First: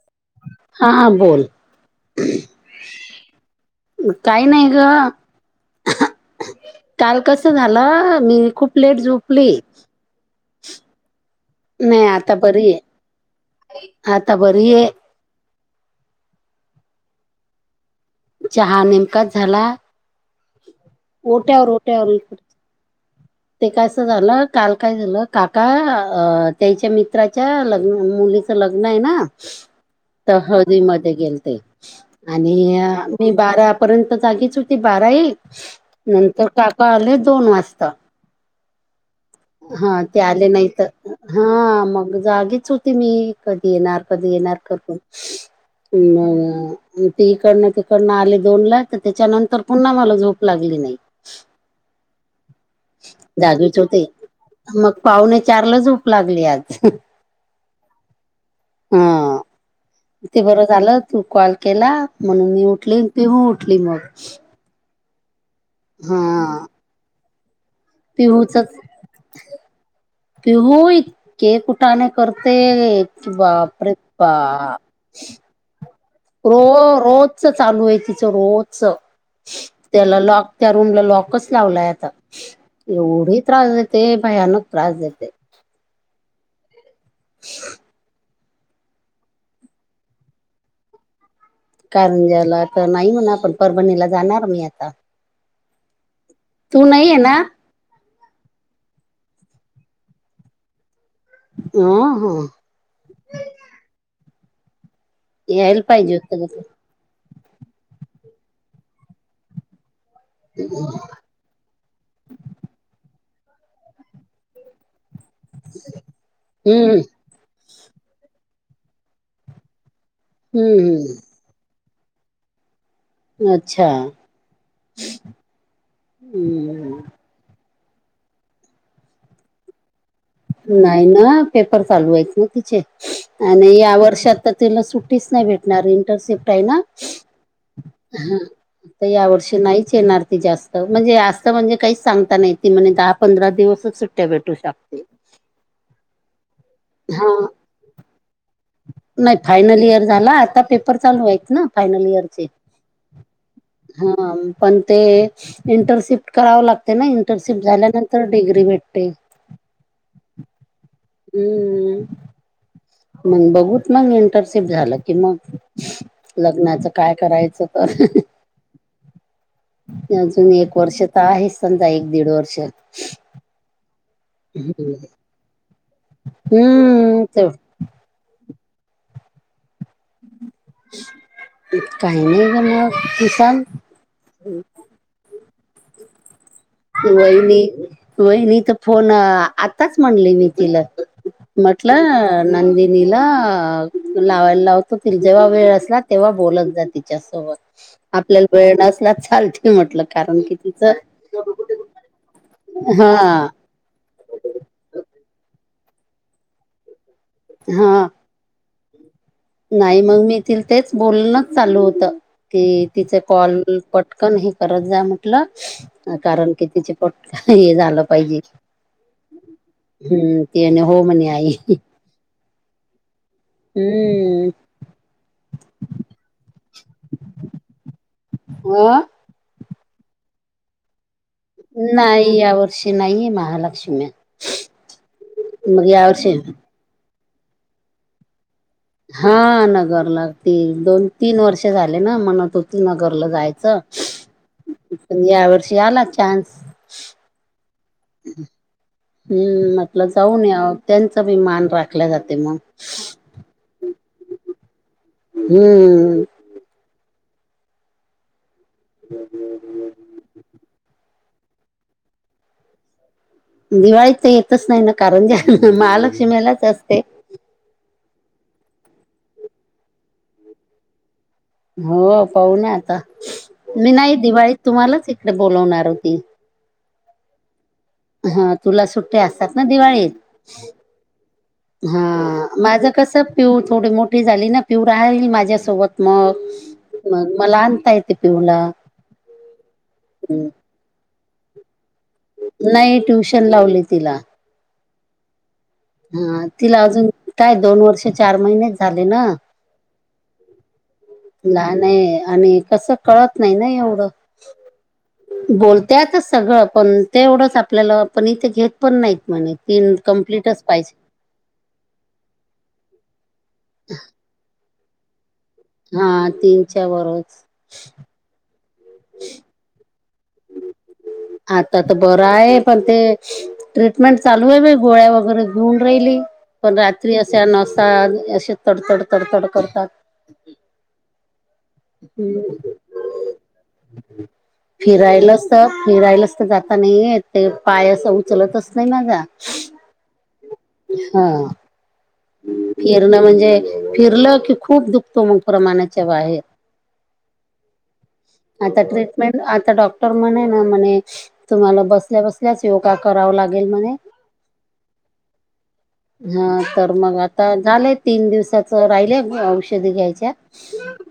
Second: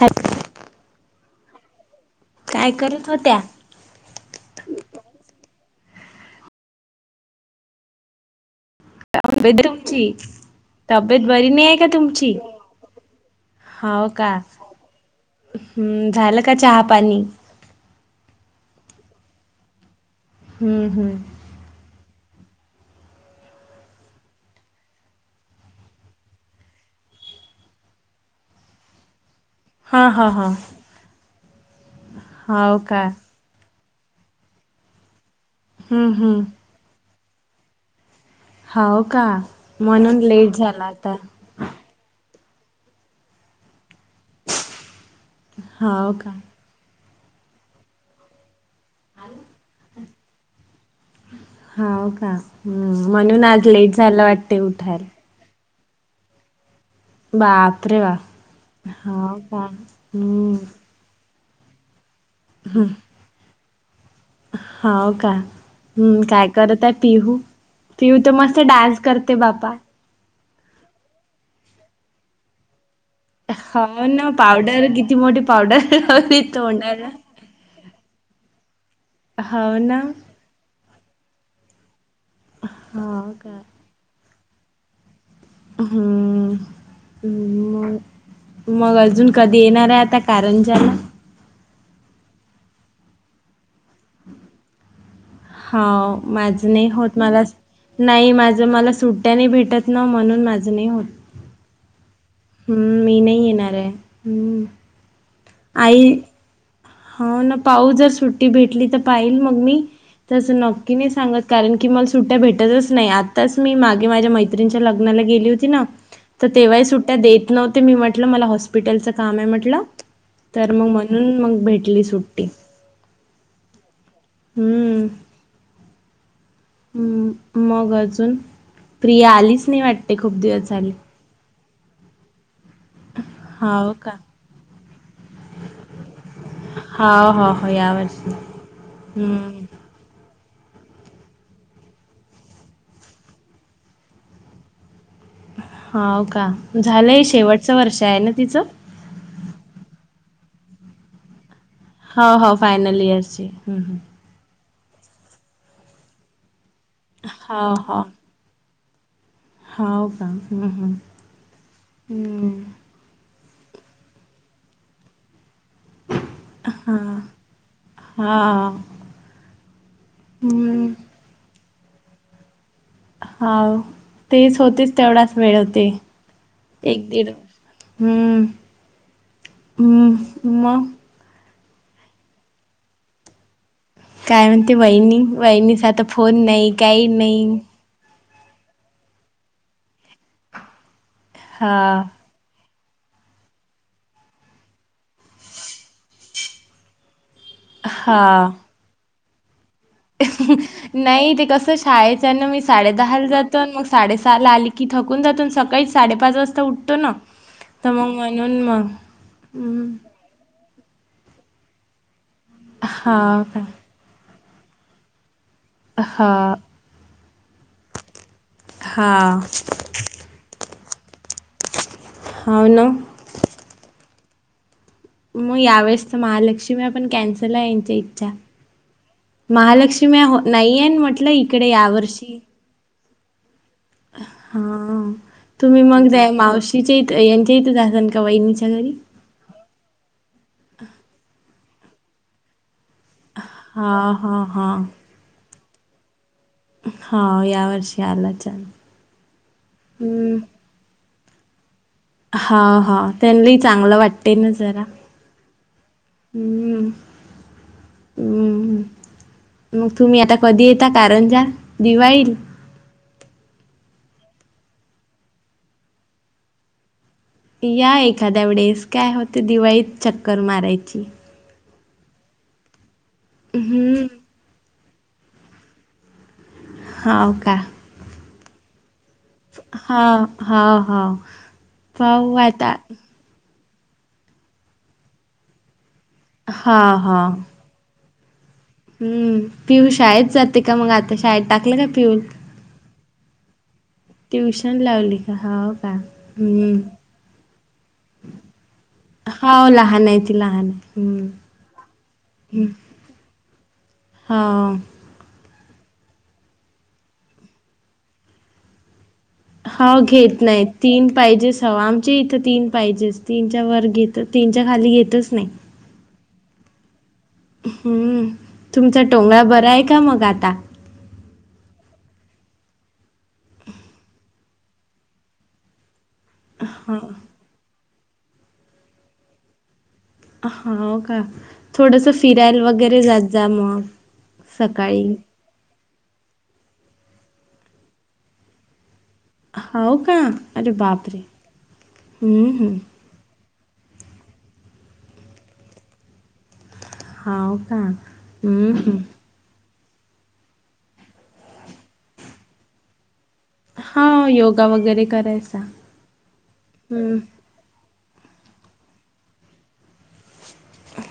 हॅप हाहा बोल काय करत होत्या? ऊ काही नाही ग अहख अह काल कस झालं मी खूप लेट झोपली ची च [unintelligible] तब्येत बरी नाहीये का नाही तुमची?.. आता बरी हाव आहे का? आता बरी आहे हम्म झालं का चहा पाणी? चहा नेमकाच झाला. हम्म हम्म. [unintelligible] ते कस झालं काल काय झालं काका अं त्याच्या मित्राच्या लग्न [unintelligible] लग्न आहे ना, हा हा त हा हळदी मधे गेलते आणि हाव का भिं बारायपर्यंत जागीच होती बाराई, हम्म हम्म नंतर काका आले दोन वाजता. हाव का हा ते म्हणून आले लेट नाही झाला तर आता. हा मग जागीच होती मी कधी येणार कधी येणार करून. हाव का मग डुटी इकडनं तिकडनं आले दोन ला. त त्याच्यानंतर पुन्हा मला झोप लागली नाही. हाव का म्हणून आज जागीच लेट होते झालं वाट मग पावणे चारला झोप लागली आज. बापरे बाप, हा का? ते हम्म बरं झालं तू कॉल केला म्हणून मी उठली तेहू उठले मग. हाव का? हम्म काय हा करता पिहू? पिहू तर पिहूच मस्त डान्स करते बापा. पिहू इतके कुटाणे करते. बापरे हो ना बाप. पावडर किती मोठी पावडर लावली रो तोंडाला. रोज चालू आहे तिचं रोजच. हाव ना. त्याला लॉक त्या रूमला लॉकच लावलाय आता, हो एवढी का त्रास देते भयानक त्रास देते. हम्म [unintelligible] मग अजून कधी येणार आहे आता कारंजा ला. कारण ज्याला आता नाही म्हणा [unintelligible] परभणीला जाणार मी आता. हाव माझ तू नाही आहे होत ना मला नाही माझं मला सुट्ट्या नाही भेटत ना म्हणून माझं नाही होत. [unintelligible] हम्म. हम्म मी नाही येणार आहे हम्म. यायला पाहिजे आई होतं ग तू. हो ना पाऊ जर सुट्टी भेटली तर पाहिल मग मी, तस नक्की नाही सांगत. कारण की मला सुट्ट्या भेटतच नाही आत्ताच मी मागे माझ्या मैत्रीणीच्या लग्नाला गेली होती. तीना, तर तेव्हाही हम्म सुट्ट्या देत नव्हते मी म्हटलं मला हॉस्पिटलच काम आहे म्हटलं. तर हम्म मग हम्म म्हणून मग भेटली सुट्टी. अच्छा. हम्म. हम्. मग अजून, प्रिया आलीच नाही वाट [unintelligible] खूप दि नाही ना पेपर चालू आहेत ना तिचे आणि हाव या का वर्षात तर तिला सुट टीच नाही भेटणार इंटरशिप्ट आहे ना. हाव हो हो यावर्षी हा आता या वर्षी हम्म नाहीच येणार. जास्त म्हणजे असत म्हणजे काहीच सांगता नाही ती म्हणे दहा पंधरा दिवसच सुट्ट्या भेटू शकते. हाव का? झालंय हा शेवटचं वर्षा आहे ना तिचं. नाही फायनल इयर झाला आता पेपर चालू आहेत ना. फायनल हो इयरचे, हो फायनल इयरची हम्म हम्म हा. पण ते इंटरशिप्ट कराव लागते ना हा इंटरनशिप्ट हा झाल्यानंतर डिग्री भेटते. हाव का? हम्म हम्म हम्म. हम. मग बघूत मग इंटरशिप्ट झालं की मग. लग्नाचं काय करायचं अह अह आ अजून एक वर्ष तर आहे समजा एक दीड वर्षात हा तेच होतेच तेवढाच वेळ होते एक हम्म दीड म मग काही नाहीणार किसाल काय म्हणते वहिणी वहिणीचा आता फोन नाही काही नाही वहिनी वहिनी तर फोन आताच म्हणली मी तिला हा म्हटलं नंदिनीला लावायला लावतो त जेव्हा वेळ असला तेव्हा बोलत जा तिच्यासोबत हा आपल्याला वेळ असला चालत म्हटलं कारण कि तिचं नाही ते कसं शाळेच्यान मी साडे हा दहाला जातो मग साडे सहा ला आली की थकून जातो सकाळी साडेपाच वाजता उठतो ना तर म हा म्हणून म नाही मग मी ति तेच बोलणच चालू होत की तिच हा कॉल का पटकन हे करत जा म्हटलं कारण हा कि तिचे पटकन हे झालं पाहिजे हा हम्म तिम्हने होम्हने आई हावना हम्म मग यावेेळेस तर महालक्ष्म्या आपण कॅन्सल आहे यांच्या इच्छा अ महालक्ष्मया हो नाहीय म्हटलं इकडे नाही यावर्षी या वर्षी नाही महालक्ष हा तुम्ही मग त्या यावर्षी मावशीच्या इथ यांच्या इथेचजासान का वहिनीच्या घरी हा नगरला ते दोन तीन वर्ष झाले ना म्हणा तुन ती नगरला जायचं हा हा हा पण या वर्षी आला चान्स हा या वर्षी आला छान हम्म म्हटलं हम्म जाऊन येव त्यांचा भी मान राखत हा हा त्यांनाही चांगलं वाटते ना जरा हम्म हम् हम् मग तुम्ही आता कधी येेतता कारंजा दिवाळील दिवाळी तर येतच नाही ना कारणजी महालक्ष्मीलाच असते या एखाद्या वेळेस काय होते दिवाळीत चक्कर मारायची हो पाहुना आता मी हम्म. नाही दिवाळीत तुम्हालाच इकडे बोलवणार होती हा हो का हा तुला सुट्टया असतात ना दिवाळीत हाव, हाव, हाव. पाहू हा आता. माझं कस पिऊ थोडी मोठी झाली ना पिऊ राहीली माझ्यासोबत मग हाव, हाव. मग मला आणता येते पिऊला हम्म पिऊ शाळेत जाते का मग आता शाळेत टाकलं का पिऊ नाही ट्युशन लावली तिला ट्यूशन लावली का हाव हा हम तिला अजून काय दोन वर्ष चार महिनेच झाले ना हाव लहान आहे ति लहान आहे हम्म. लहान य आहे आणि हं. कसं कळत नाही ना एवढं हाव. बोलते आता सगळं पण तेवढंच आपल्याला पण इथे घेत पण नाहीत म्हणे तीन कम्प्लीटच पाहिजे पाहिजेस हवा आमचे इथं तीन पाहिजेस तीनच्या वर घेत तीनच्या खाली घेतच नाही हा तीनच्या वरच हम्म तुमचा टोंगळा बरा आहे का मग आता आता तर बरं आहे पण ते ट्रीटमेंट चालू आहे बाई गोळ्या वगैरे घेऊन राहिली पण हा रात्री अशा नसा असे तडतड तडतड करतात आंहांओका थोडंसं फिरायल वगैरे जात जा मग. सकाळी फिरायलासत फिरायलासत जाता नाइ येत ते पाय असं उचलतच नाई माजा. हाव का अरे बापरे हम्म हम्म फिरण म्हणजे फिरलं की खूप दुखतो मग प्रमानाच्या बाहेर हाव का आता हम्म ट्रीटमेंट आता डॉक्टर म्हण ना म्ह तुम्हाला बसल्या बस त्याच योगा कराव लागेल म्हणे हा योगा वगैरे करायचा हां तर मग हम्म आ अं झालंय तीन दिवसाचं राहिलय अ औषधी घ्यायच्यात.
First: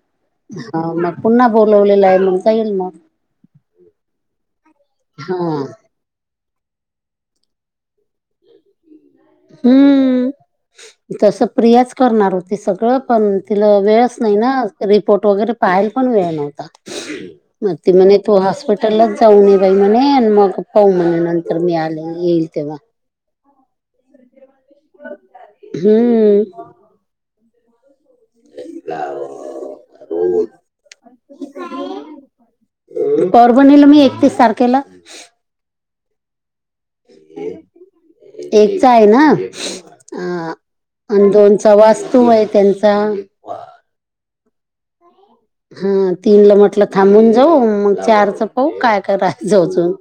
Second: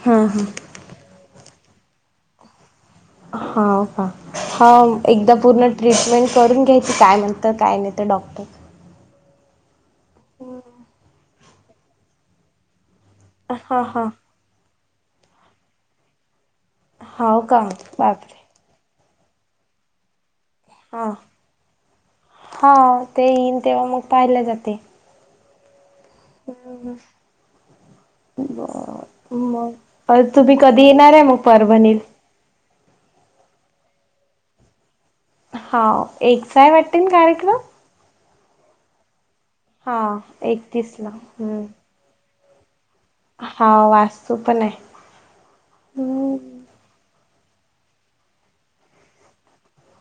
हम्म हम्म. हा मग पुन्हा बोलवलेलाय आहे मग जाईल मग. हा हा हा एकदा हा. पूर्ण ट्रीटमेंट करून घ्यायचं काय म्हणता काय नाही त डॉक्टर. हम्म. हो तसं प्रियाच करणार होती सगळं पण तिला हा हा वेळच नाही ना रिपोर्ट वगैरे पाहायला पण वेळ नव्हता हाव का मग ती म्हणे तू बापरे हॉस्पीट हॉटेललाच जाऊ न बाई म्हणे आणि मग पाहू हा म्हणे नंतर मी आले येईल हा तेव्हा ते येईल तेव्हा मग पाहिला जाते. हम्म ह्म ह्म बरं मग तुम्ही कधी येणार आहे मग परभणीत? परभनीला मी एकतीस तारखेला हाव एकचाय वाटतेल कार्यक्रम एकचा आहे ना हा अ एकतीस ला आणि हम्म. दोनचा वास्तू आहे त्यांचा, हा वास्तू पण आहे. हा तीन ला म्हटलं थांबून जाऊ मग चारच पाहू काय कराचं अजून.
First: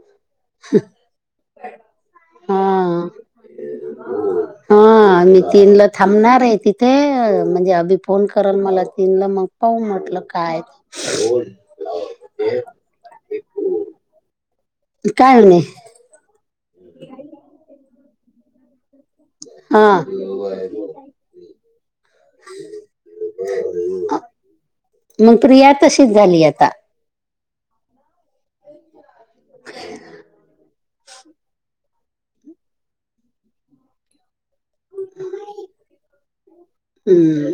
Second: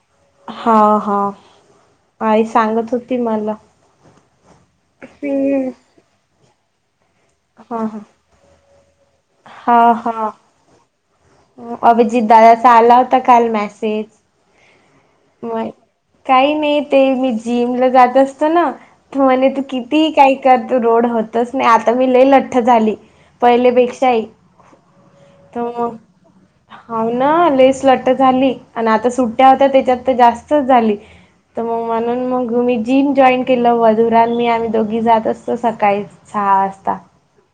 हा हा आई सांगत होती मला हां आणि तिनला थांबणार आहे तिथे म्हणजे हा अभी हा फोन करल मला तिनला मग पाहू हा म्हटलं हा हायत अभिजित दादाचा आला होता काल मेसेज, काय होणे मग काही नाही ते मी जिमला जात असतो ना तर म्हणे त हा किती काही कर तू रोड होतच नाही आता मी लई लठ्ठ झाली. पहिले पेक्षाही मग प्रिया तशीचं झाली आता. हाव ना लईचं लट्ट झाली आणि आता सुट्ट्या होत्या त्याच्यात तर जास्तच झाली. तर मग म्हणून मग मी जिम जॉईन केलं मधुरा आणि आणि मी आम्ही दोघी जात असतो सकाळीच. सहा वाजता. हम्म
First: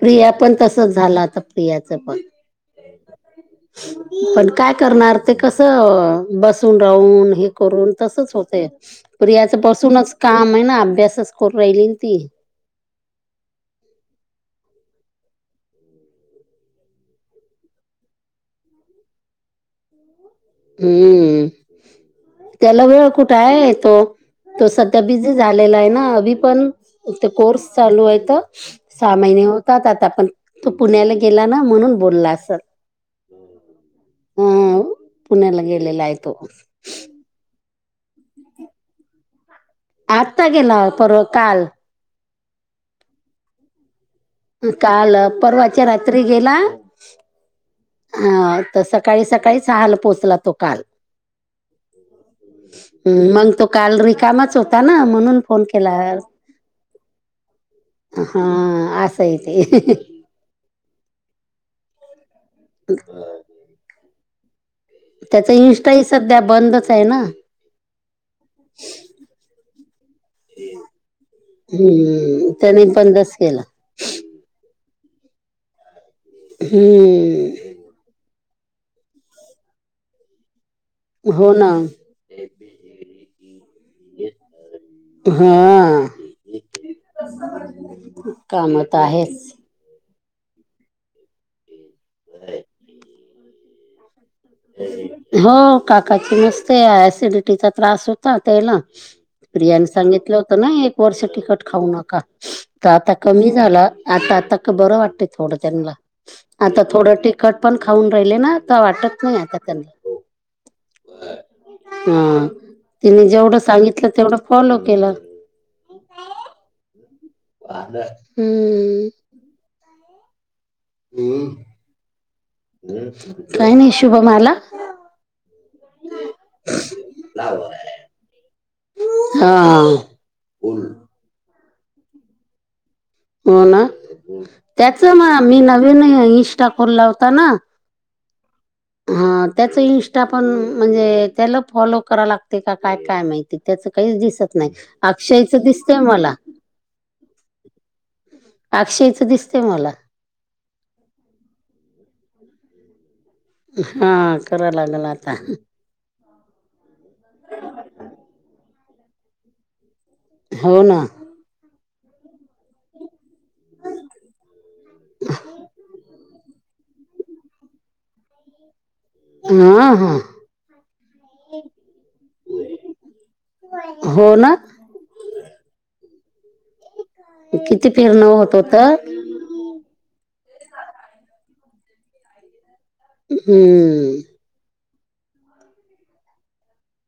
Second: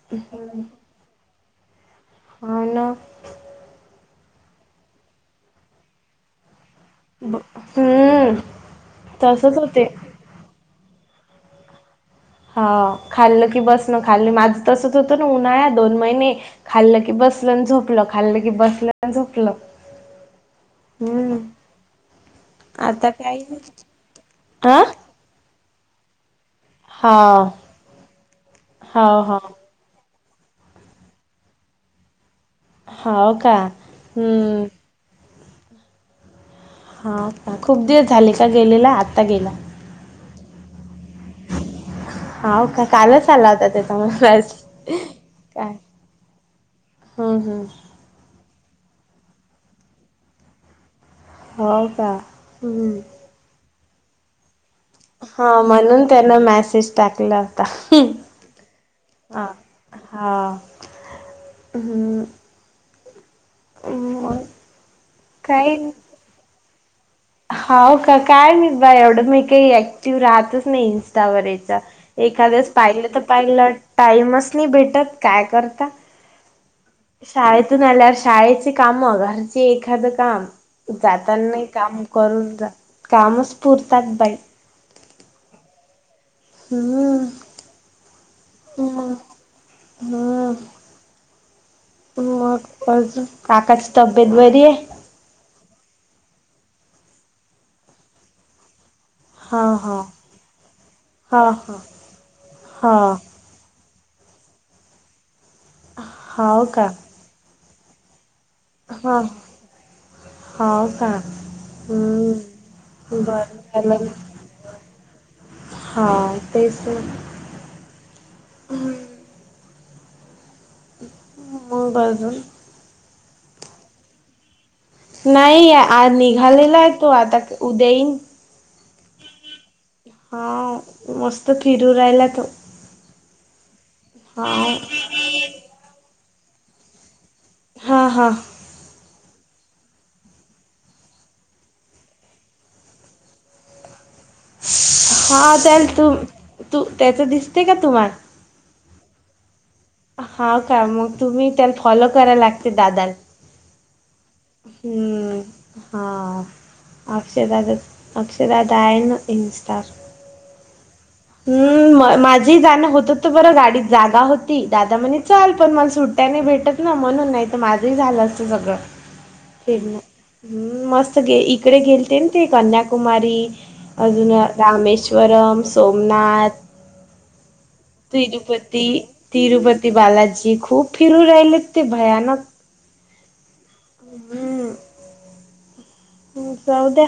प्रिया पण तसच झालं आता प्रियाचं पण हो ना पण काय करणार ते कस बस सून राहून ब हे करून तसचं हम्म होतय तसच प्रियाचं होते. बसूनच काम हेना अभ्यास स्कूरून राहिली ना ती. ह खाल्लं की बसन खाल्ल माझं तसंच होतं ना उन्हाळ्यात दोन महिने खाल्ल की बसलं आणि झोपलं खाल्लं की बसलं आणि झोपलं. हम्म त्याला वेळ आता कुठे काही नाही. आहे तो तो अ सध्या बीझी झालेला आहे ना अभी पण हो ते कोर्स चालू आहे हो सहा हो महिने त्यात आता पण तो पुण्याला गेला ना म्हणून बोलला असलं. हाव का हम् पुण्याला गेलेलायतो हां खूप दिवस झाले का गेलेला आत्ता गेला? आत्ता गेला पर परवा काल हाव का कालच आला होता त्याचा मला काल परवाच्या रात्री गेला हम् हम् हा तर सकाळी सकाळीच हहाल पोचला तो काल हो का हं ह् मंग तो काल रिकामच होता ता ना म्हणून फोन हां केला म्हणून त्यानं मॅसेज टाकला होता हा असं य हां ते हां हम हा हम् त्याचा इंस्टा ह सध्या बंदच आहे ना होा का काय म बा एवढं मी काही ऍक्टिव राहतच नाही इंस्टावर याच हम्म एखादेस त्यांनी पाहिलं तर बंदच केला पाहिलं टाईमच नाही भेटत काय करता हम्म शाळेतून आल्या शाळेचे काम घरचे एखादं काम हो जाताना ना काम करून ज कामच पुरतात बाई हा हम्म कामत आहेच हा मग आकाश डबेत बरी आहे हो काकाची मस्त सिडिटीचा त्रास होता त्याला हा प्रियांने हा सांगितलं होतं ना एक वर्ष हा तिकट हा खाऊ नका तर आता हा कमी झाला आता आता बरं वाटते थोडं त्यांना हाव आता का थोडं तिखट पण खाऊन राहिले ना वाटत हा नाही आता त्यांना हाव का हा हम्म तिने बरं जेवढं झालं सांगितलं तेवढं फॉलो केलं हा तेच अ हम्म मग अजून काही नाही शुभमला नाही आ निघालेला आहे तो आता उद्याईन हा हा मस्त फिरू राहिला त हो ना त्याच मग मी नवीन इशा खोलला होता ना हा हां हा त्याचं इंस्टा पण म्हणजे त्याला फॉलो कराव लागते का काय काय माहितीय त्याचं काहीच दिसत नाही अक्षयच हा त्याल दिसतय तू मला तू त्याचं दिसते का तुम्हाला अशयच दिसते मला हा का मग तुम्ही त्याला फॉलो करायला लागते दादाला हा हम्म हां अक्षरदादा अक्षरदादा आहे ना इनस्टार हो ना हम्म माझी जाण होत बर गाडीत जागा होती. दादा म्हणे चल. पण माले सुट्टया नाही भेटत. ना म्हणून. नाही तर माझही झाल असत सगळ. हा हा हम्म मस्त गे इकडे गेलते ना ते. कन्याकुमारी अजून हो ना. रामेश्व श्वरम सोमनाथ किती फिरण होत होत. तिरुपती तिरुपती बालाजी खूप फिरू राहिलेत ते भयानक. हम्म हम्म जाऊ द्या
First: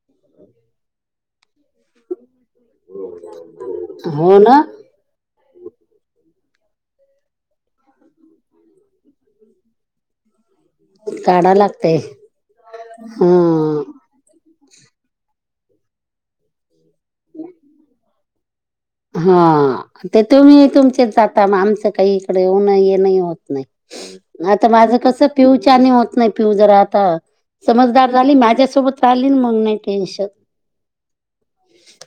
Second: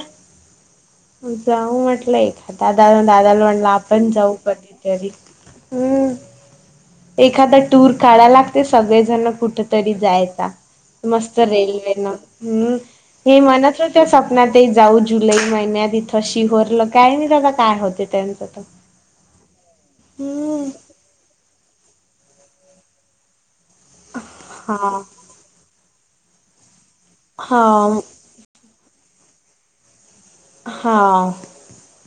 जाऊ म्हटल एक दादा दादाला म्हणल आपण जाऊ हो ना. म्हटल कधी तरी. हम्म एखादा टूर काढयला लागते सगळेजण कुठ तरी जायचा. मस्त काढावं लागतंय. रेल्वेन. हम्म हे म्हणत हां. होते ना ते जाऊ जुलै महिन्यात इथ शिहोरला. काय माहित आता काय होते त्यांच तर. हा ते तुम्ही हम्म तुमचे जाता. आमच काही इकडे येऊन येनही होत नाही. आता माझ हा कस पिऊचान होत नाही. पिऊ जरा आता हा समजदार झाली. माझ्यासोबत राहिली मग नाही टेन्शन. हा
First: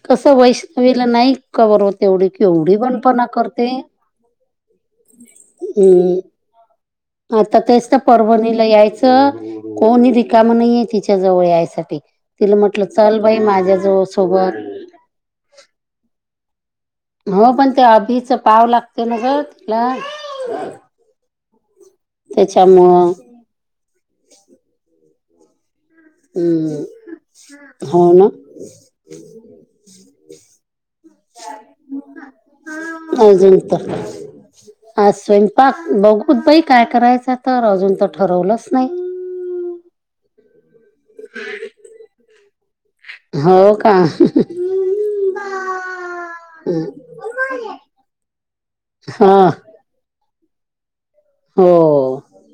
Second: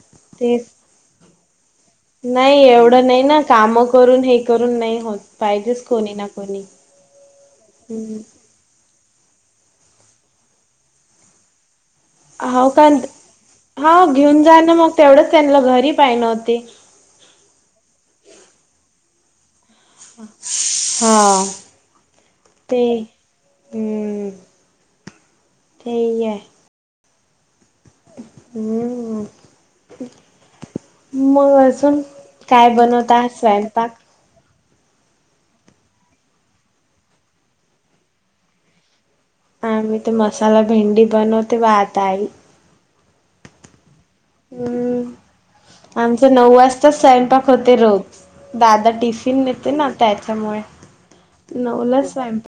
कस तेच वैष्णवीला नाही कव्हर होत. एवढी नाही केवढी एवढ नाही बनपणा ना. करते काम करून हे करून नाही होत. पाहिजेच कोणी हम्म ना कोणी. आता तेच तर हम्म परवणीला यायच. कोणी रिकाम नाहीये तिच्या जवळ यायसाठी. तिला हो म्हटल का चल बाई माझ्या जो सोबत. तेवढच त्यांना घरी पाहिन ना वो ती. हो पण ते अभीच पाहव लागत ना ग. हा ते त्याच्यामुळ हम्म तेही आहे हम्म हो ना. हम्म मग अजून काय बनवता अजून स्वयंपाक. तर आज स्वयंपाक बघूत बाई काय करायच तर. अजून तर ठरवलंच नाही. आ मी ते मसाला भेंडी बनवते वाहता आई. हो का हम्म आमच नऊ वाजताच स्वयंपाक होते रोज. दादा हा टिफिन नेते ना. त्याच्यामुळे नऊलाच हो. स्वयंपाक